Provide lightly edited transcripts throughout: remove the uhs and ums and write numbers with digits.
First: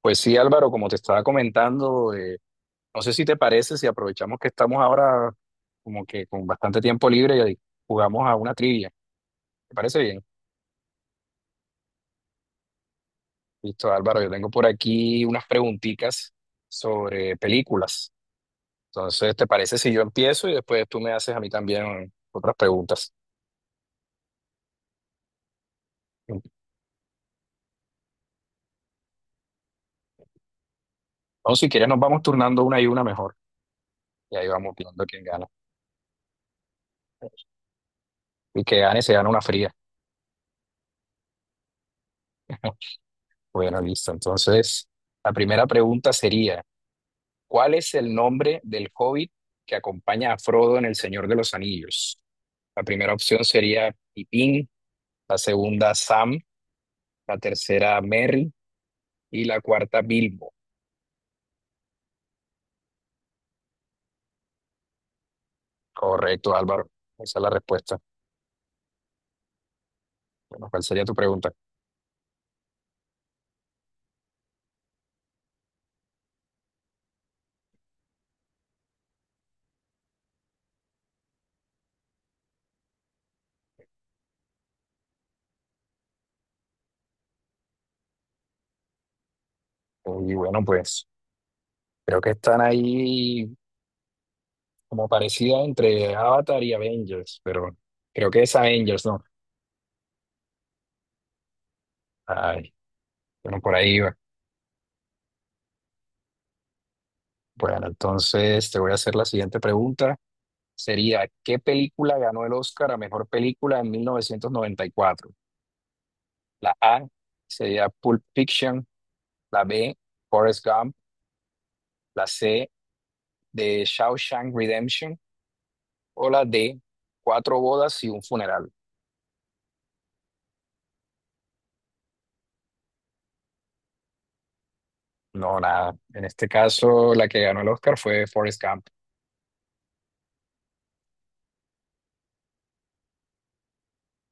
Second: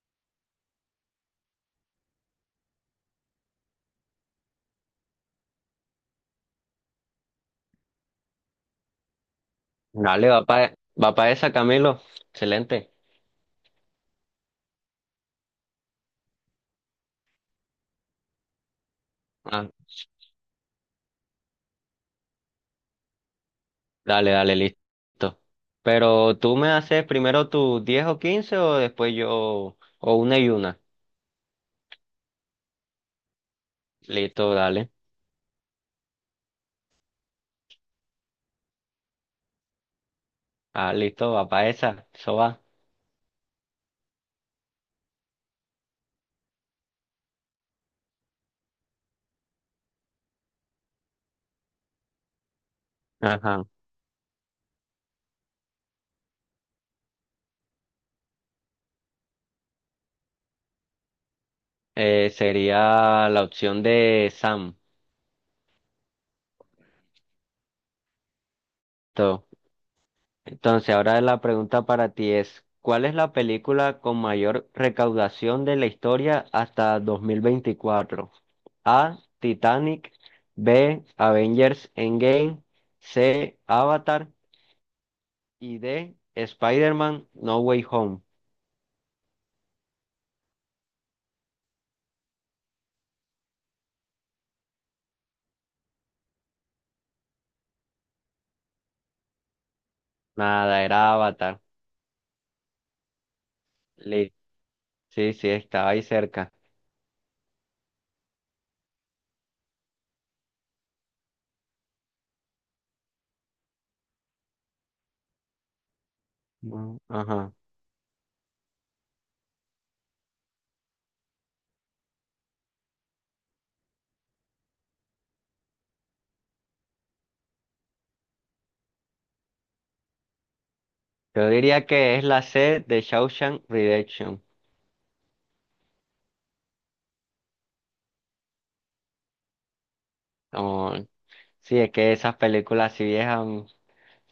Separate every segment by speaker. Speaker 1: Pues sí, Álvaro, como te estaba comentando, no sé si te parece, si aprovechamos que estamos ahora como que con bastante tiempo libre y jugamos a una trivia. ¿Te parece bien?
Speaker 2: Dale, va para va pa esa, Camilo. Excelente.
Speaker 1: Listo, Álvaro, yo tengo por aquí unas preguntitas sobre películas. Entonces, ¿te
Speaker 2: Ah,
Speaker 1: parece si yo empiezo y después tú me haces a mí también otras preguntas?
Speaker 2: dale, listo. Pero tú me haces primero tus 10 o 15 o después yo, o una y una.
Speaker 1: O si quieres, nos vamos turnando una y una mejor y ahí
Speaker 2: Listo,
Speaker 1: vamos
Speaker 2: dale.
Speaker 1: viendo quién gana. Y que gane se gana una fría.
Speaker 2: Ah, listo, va para esa. Eso va.
Speaker 1: Bueno, listo. Entonces, la primera pregunta sería... ¿Cuál es el nombre del hobbit que acompaña a Frodo en El Señor de los Anillos? La primera opción
Speaker 2: Ajá.
Speaker 1: sería Pippin, la segunda Sam, la tercera Merry y la cuarta Bilbo.
Speaker 2: Sería la opción de Sam.
Speaker 1: Correcto, Álvaro. Esa es la respuesta. Bueno, ¿cuál
Speaker 2: Entonces,
Speaker 1: sería tu
Speaker 2: ahora la
Speaker 1: pregunta?
Speaker 2: pregunta para ti es, ¿cuál es la película con mayor recaudación de la historia hasta 2024? A, Titanic. B, Avengers Endgame. C, Avatar. Y D, Spider-Man No Way Home.
Speaker 1: Y bueno, pues creo que están ahí como parecidas entre Avatar y Avengers, pero bueno, creo que es Avengers, ¿no?
Speaker 2: Nada, era Avatar.
Speaker 1: Ay, bueno, por ahí va.
Speaker 2: Li- Sí, sí, estaba ahí cerca.
Speaker 1: Bueno, entonces te voy a hacer la siguiente pregunta. Sería ¿qué película ganó el Oscar a mejor película en 1994? La
Speaker 2: Mm,
Speaker 1: A
Speaker 2: ajá.
Speaker 1: sería Pulp Fiction, la B, Forrest Gump, la C, de Shawshank Redemption o la D, Cuatro bodas y un funeral.
Speaker 2: Yo diría que es la C de Shawshank Redemption.
Speaker 1: No, nada. En este caso, la que ganó el Oscar fue Forrest Gump.
Speaker 2: Como- sí, es que esas películas así viejas.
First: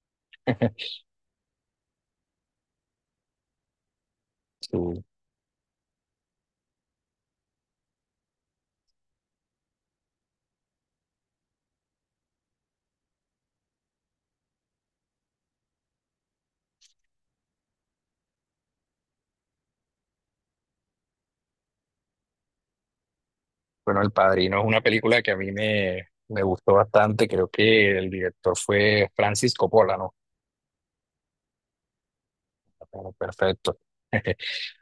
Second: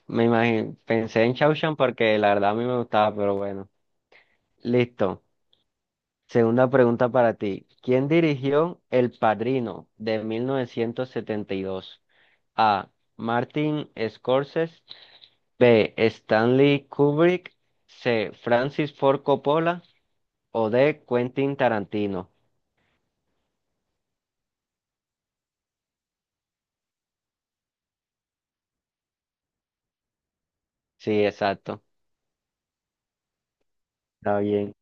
Speaker 2: Me imagino, pensé en Shawshank porque la verdad a mí me gustaba, pero bueno.
Speaker 1: Sí.
Speaker 2: Listo. Segunda pregunta para ti. ¿Quién dirigió El Padrino de 1972? A. Martin Scorsese. B. Stanley Kubrick. C. Francis Ford Coppola. O D. Quentin Tarantino.
Speaker 1: Bueno, El Padrino es una película que a me gustó bastante. Creo que el director fue Francis Coppola, ¿no?
Speaker 2: Sí, exacto.
Speaker 1: Bueno, perfecto. Entonces,
Speaker 2: Está bien.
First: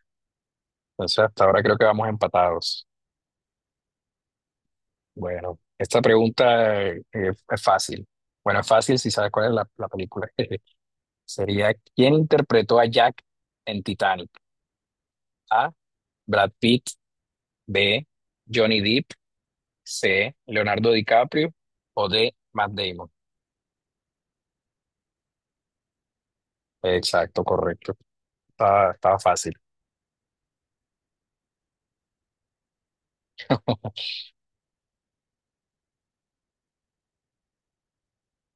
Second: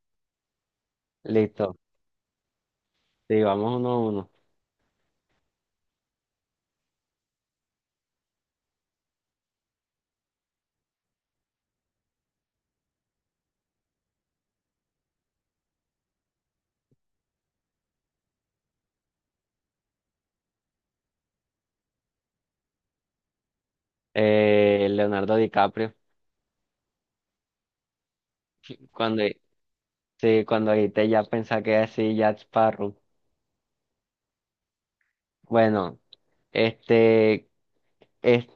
Speaker 1: hasta ahora creo
Speaker 2: Listo.
Speaker 1: que vamos empatados.
Speaker 2: Sí, vamos uno a uno.
Speaker 1: Bueno, esta pregunta es fácil. Bueno, es fácil si sabes cuál es la película. Sería, ¿quién interpretó a Jack en Titanic? A. Brad Pitt. B. Johnny Depp. C. Leonardo DiCaprio. O D. Matt Damon.
Speaker 2: Leonardo DiCaprio.
Speaker 1: Exacto, correcto. Estaba
Speaker 2: Cuando,
Speaker 1: fácil.
Speaker 2: sí, cuando te ya pensé que era así, Jack Sparrow. Bueno, este, es-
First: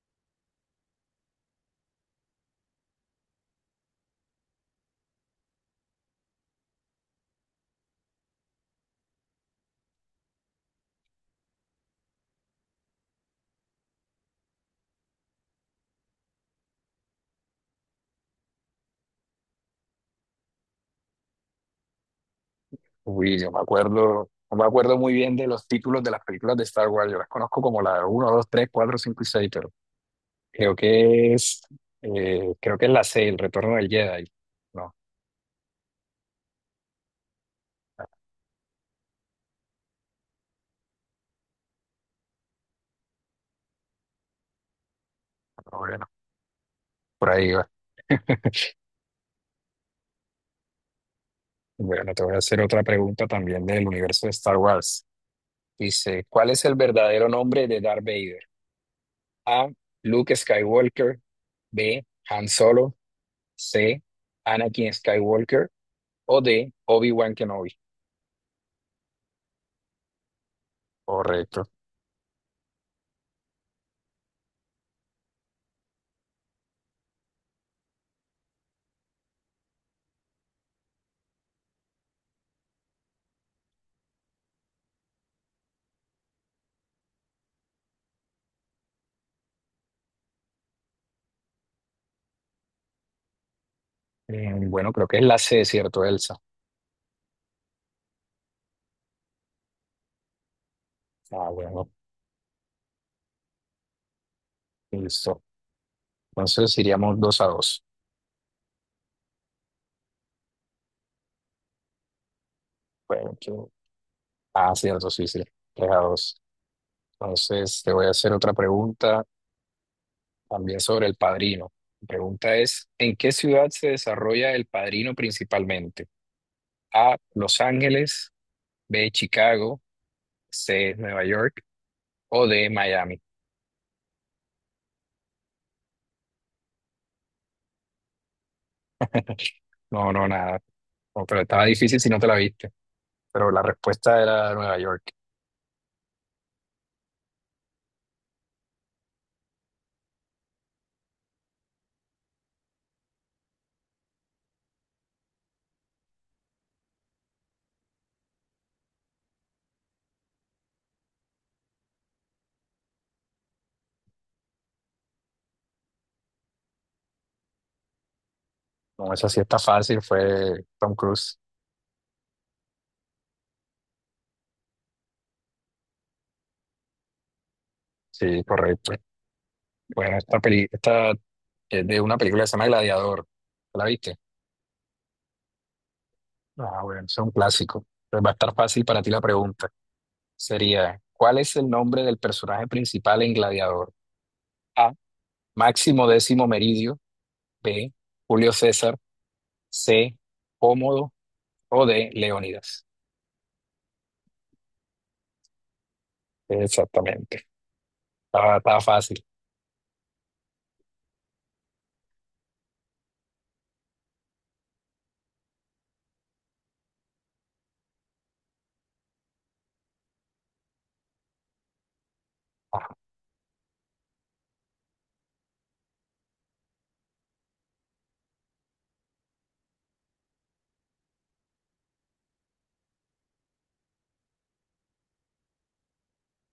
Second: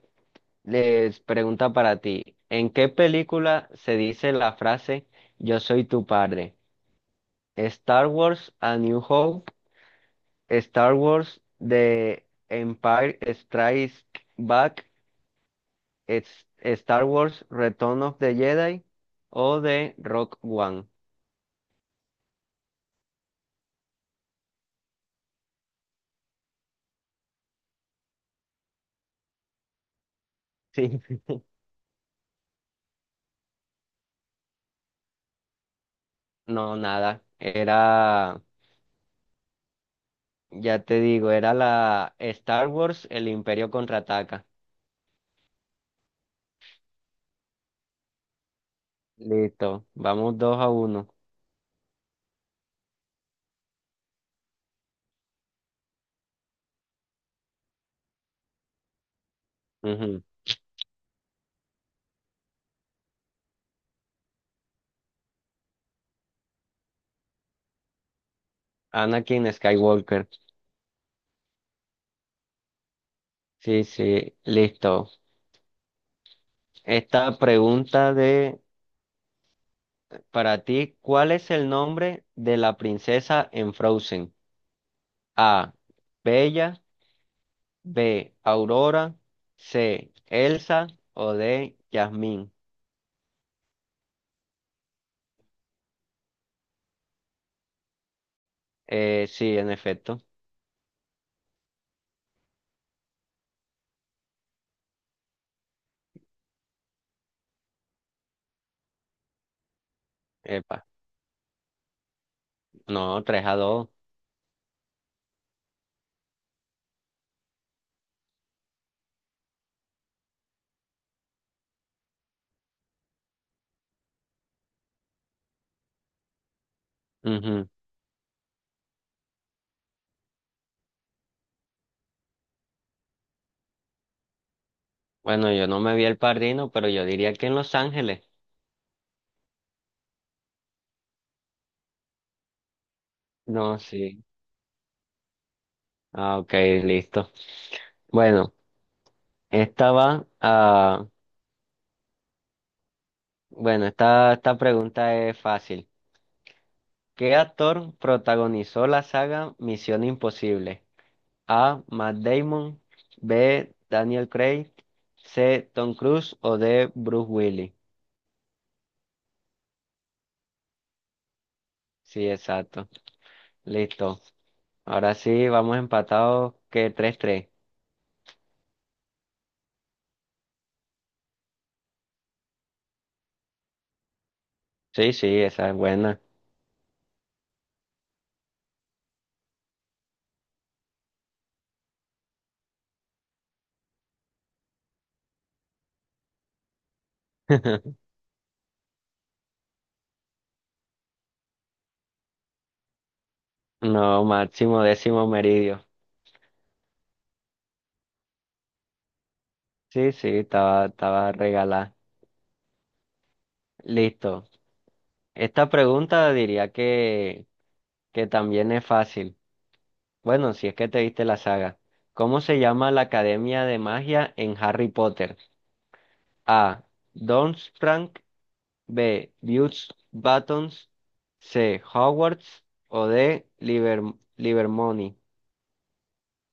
Speaker 2: les pregunta para ti, ¿en qué película se dice la frase yo soy tu padre? Star Wars, A New Hope. Star Wars, The Empire Strikes Back. Star Wars, Return of the Jedi. O de Rock One.
Speaker 1: Uy, no me acuerdo muy bien de los títulos de las películas de Star Wars. Yo las conozco como la uno, 2, 3, 4, 5 y 6, pero creo
Speaker 2: Sí.
Speaker 1: que es, creo que es la 6, El Retorno del Jedi. No.
Speaker 2: No, nada. Era, ya te digo, era la Star Wars, El Imperio Contraataca.
Speaker 1: Bueno, por ahí va.
Speaker 2: Listo, vamos dos a uno.
Speaker 1: Bueno, te voy a hacer otra pregunta también del universo de Star Wars. Dice, ¿cuál es el verdadero nombre de Darth Vader? A.
Speaker 2: Ujú.
Speaker 1: Luke Skywalker. B. Han Solo. C. Anakin Skywalker. O D. Obi-Wan Kenobi.
Speaker 2: Anakin Skywalker.
Speaker 1: Correcto.
Speaker 2: Sí, sí, listo. Esta pregunta de Para ti, ¿cuál es el nombre de la princesa en Frozen? A. Bella. B. Aurora. C. Elsa. O D. Jasmine.
Speaker 1: Bueno, creo que es la C, ¿cierto, Elsa?
Speaker 2: Sí, en efecto.
Speaker 1: Ah, bueno, listo. Entonces iríamos dos a dos.
Speaker 2: Epa, no,
Speaker 1: Bueno,
Speaker 2: tres a
Speaker 1: yo-
Speaker 2: dos.
Speaker 1: Ah, cierto, sí, sí. Tres a dos. Entonces te voy a hacer otra pregunta. También sobre El Padrino. Mi pregunta es, ¿en qué ciudad se desarrolla El Padrino principalmente? A, Los
Speaker 2: Ujú.
Speaker 1: Ángeles, B, Chicago, C, Nueva York o D, Miami.
Speaker 2: Bueno, yo no me vi el padrino, pero yo diría que en Los Ángeles.
Speaker 1: No, nada. No, pero estaba difícil si no te la viste. Pero la
Speaker 2: No,
Speaker 1: respuesta
Speaker 2: sí.
Speaker 1: era Nueva York.
Speaker 2: Ah, ok, listo. Bueno. Esta va a... Bueno, esta pregunta es fácil. ¿Qué actor protagonizó la saga Misión Imposible? A. Matt Damon. B. Daniel Craig. C. Tom Cruise. O D. Bruce Willis.
Speaker 1: No, esa sí está fácil, fue Tom Cruise.
Speaker 2: Sí, exacto. Listo. Ahora sí, vamos empatados que tres tres.
Speaker 1: Sí, correcto. Bueno, esta es de una película que se llama Gladiador. ¿La viste?
Speaker 2: Sí, sí, esa es buena.
Speaker 1: Ah, bueno, es un clásico. Entonces va a estar fácil para ti la pregunta. Sería, ¿cuál es el nombre del personaje principal en Gladiador? A. Máximo Décimo Meridio. B. Julio César. C. Cómodo. O D. Leónidas.
Speaker 2: No, máximo décimo meridio.
Speaker 1: Exactamente. Estaba fácil.
Speaker 2: Sí, sí, estaba regalada. Listo. Esta pregunta diría que también es fácil. Bueno, si es que te viste la saga. ¿Cómo se llama la Academia de Magia en Harry Potter? A. Doomsprank. B. Butch Buttons. C. Hogwarts. O D. Liber Livermony.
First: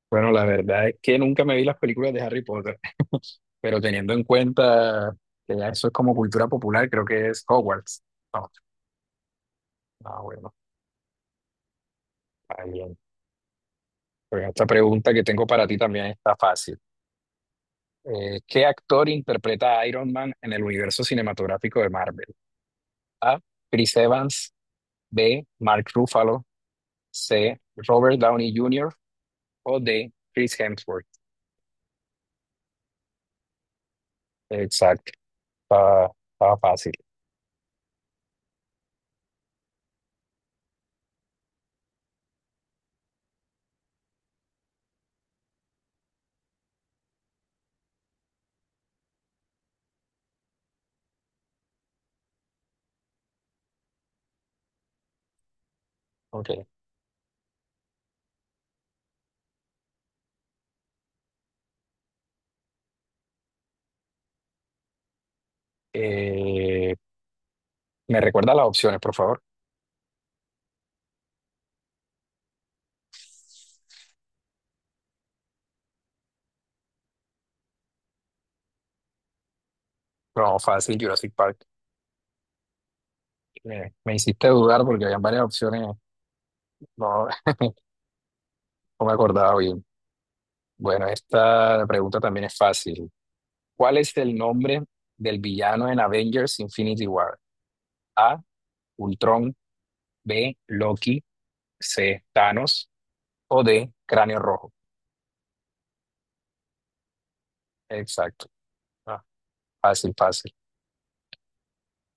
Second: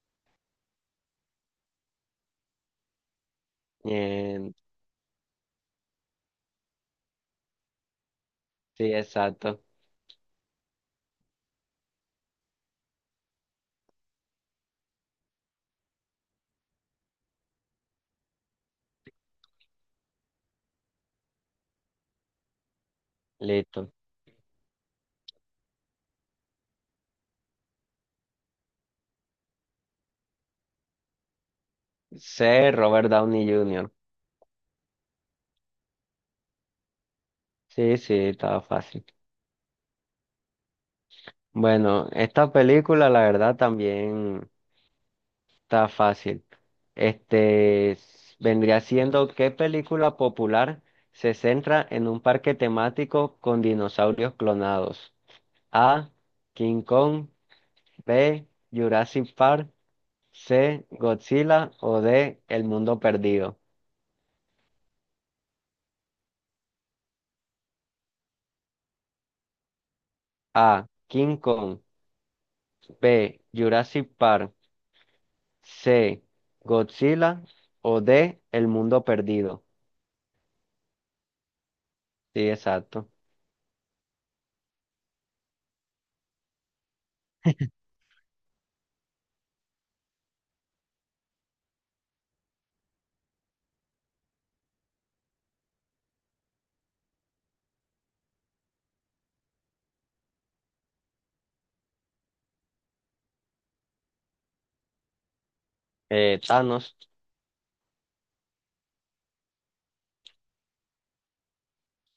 Speaker 1: Bueno, la verdad es que nunca me vi las películas de Harry Potter, pero teniendo en
Speaker 2: Bien,
Speaker 1: cuenta que ya eso es como cultura popular, creo que es Hogwarts. No,
Speaker 2: sí, exacto.
Speaker 1: ah, bueno, está bien. Pero esta pregunta que tengo para ti también está fácil. ¿Qué actor interpreta a Iron Man en el universo cinematográfico de Marvel? A.
Speaker 2: Listo.
Speaker 1: Chris Evans. B. Mark Ruffalo. C. Robert Downey Jr. o D. Chris Hemsworth.
Speaker 2: C. Robert Downey Jr.
Speaker 1: Exacto. Estaba fácil.
Speaker 2: Sí, sí, estaba fácil. Bueno, esta película la verdad también está fácil. Vendría siendo, ¿qué película popular se centra en un parque temático con dinosaurios clonados? A.
Speaker 1: Ok.
Speaker 2: King Kong. B. Jurassic Park. C. Godzilla. O D. El Mundo Perdido.
Speaker 1: Eh, ¿Me recuerda las opciones, por favor?
Speaker 2: A. King Kong. B. Jurassic Park. C. Godzilla. O D. El Mundo Perdido.
Speaker 1: No, fácil, Jurassic Park.
Speaker 2: Sí, exacto.
Speaker 1: Me hiciste dudar porque habían varias opciones. No, no me acordaba bien. Bueno, esta pregunta también es fácil. ¿Cuál es el nombre del villano en Avengers Infinity War? A. Ultron, B, Loki, C, Thanos o D, Cráneo Rojo.
Speaker 2: Thanos.
Speaker 1: Exacto. Ah, fácil, fácil.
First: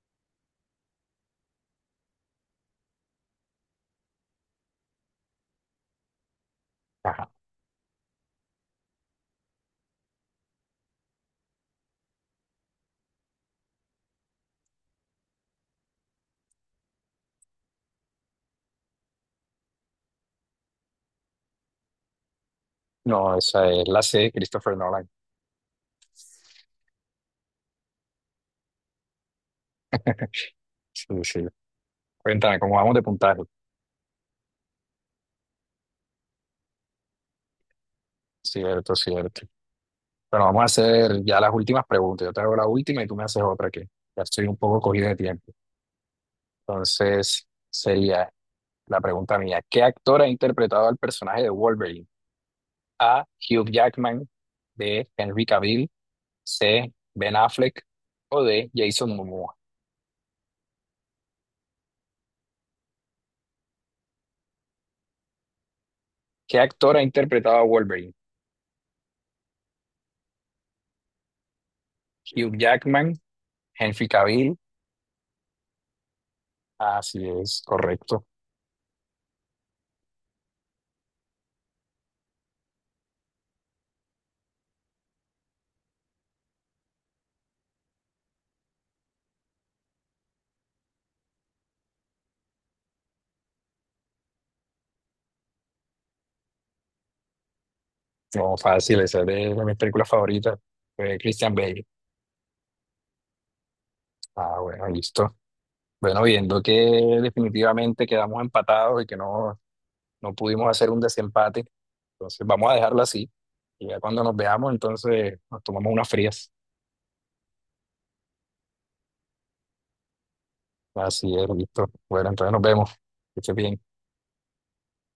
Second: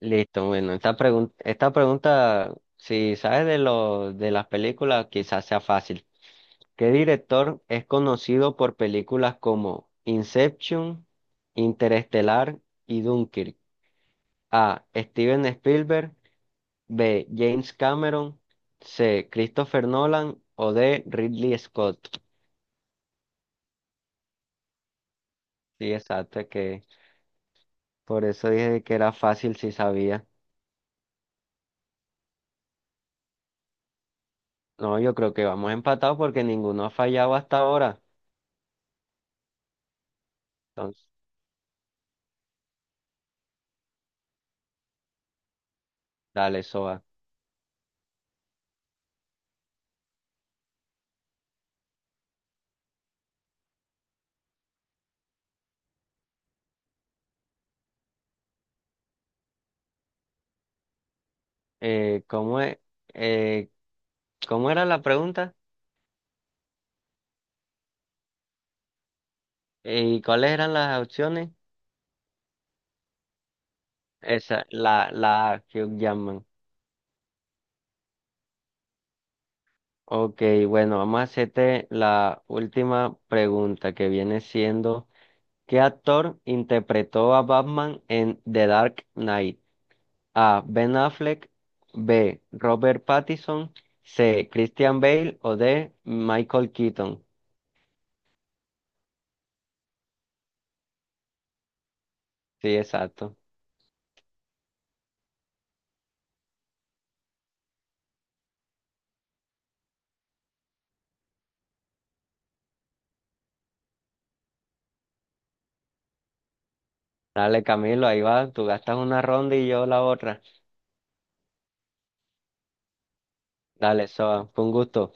Speaker 2: Listo, bueno, esta pregunta, si sabes de lo de las películas, quizás sea fácil. ¿Qué
Speaker 1: Ajá.
Speaker 2: director es conocido por películas como Inception, Interestelar y Dunkirk? A. Steven Spielberg. B. James Cameron. C. Christopher Nolan. O D. Ridley Scott.
Speaker 1: No, esa es la C, Christopher Nolan.
Speaker 2: Sí, exacto, que por eso dije que era fácil si sabía.
Speaker 1: Sí, sí. Cuéntame, ¿cómo vamos de puntaje?
Speaker 2: No, yo creo que vamos empatados porque ninguno ha fallado hasta ahora.
Speaker 1: Cierto, cierto. Bueno, vamos a
Speaker 2: Entonces,
Speaker 1: hacer ya las últimas preguntas. Yo te hago la última y tú me haces otra que ya estoy un poco cogido de tiempo.
Speaker 2: dale, Soa.
Speaker 1: Entonces, sería la pregunta mía. ¿Qué actor ha interpretado al personaje de Wolverine? A, Hugh Jackman, B, Henry Cavill, C. Ben Affleck o D. Jason Momoa.
Speaker 2: ¿Cómo es? Eh, ¿Cómo era la pregunta?
Speaker 1: ¿Qué actor ha interpretado a Wolverine?
Speaker 2: ¿Y cuáles eran las opciones?
Speaker 1: Hugh Jackman, Henry Cavill.
Speaker 2: Esa, la Hugh Jackman.
Speaker 1: Así es, correcto.
Speaker 2: Ok, bueno, vamos a hacerte la última pregunta que viene siendo, ¿qué actor interpretó a Batman en The Dark Knight? A. Ben Affleck. B. Robert Pattinson. C. Christian Bale. O D. Michael Keaton.
Speaker 1: No, fácil, esa es de, mis películas favoritas. Fue Christian Bale.
Speaker 2: Sí, exacto.
Speaker 1: Ah, bueno, listo. Bueno, viendo que definitivamente quedamos empatados y que no pudimos hacer un desempate, entonces vamos a dejarlo así. Y ya cuando nos veamos, entonces nos tomamos unas frías.
Speaker 2: Dale, Camilo, ahí va, tú gastas una ronda y yo la otra.
Speaker 1: Así es, listo. Bueno, entonces nos vemos. Que estés bien.
Speaker 2: Dale, Soba, fue un gusto.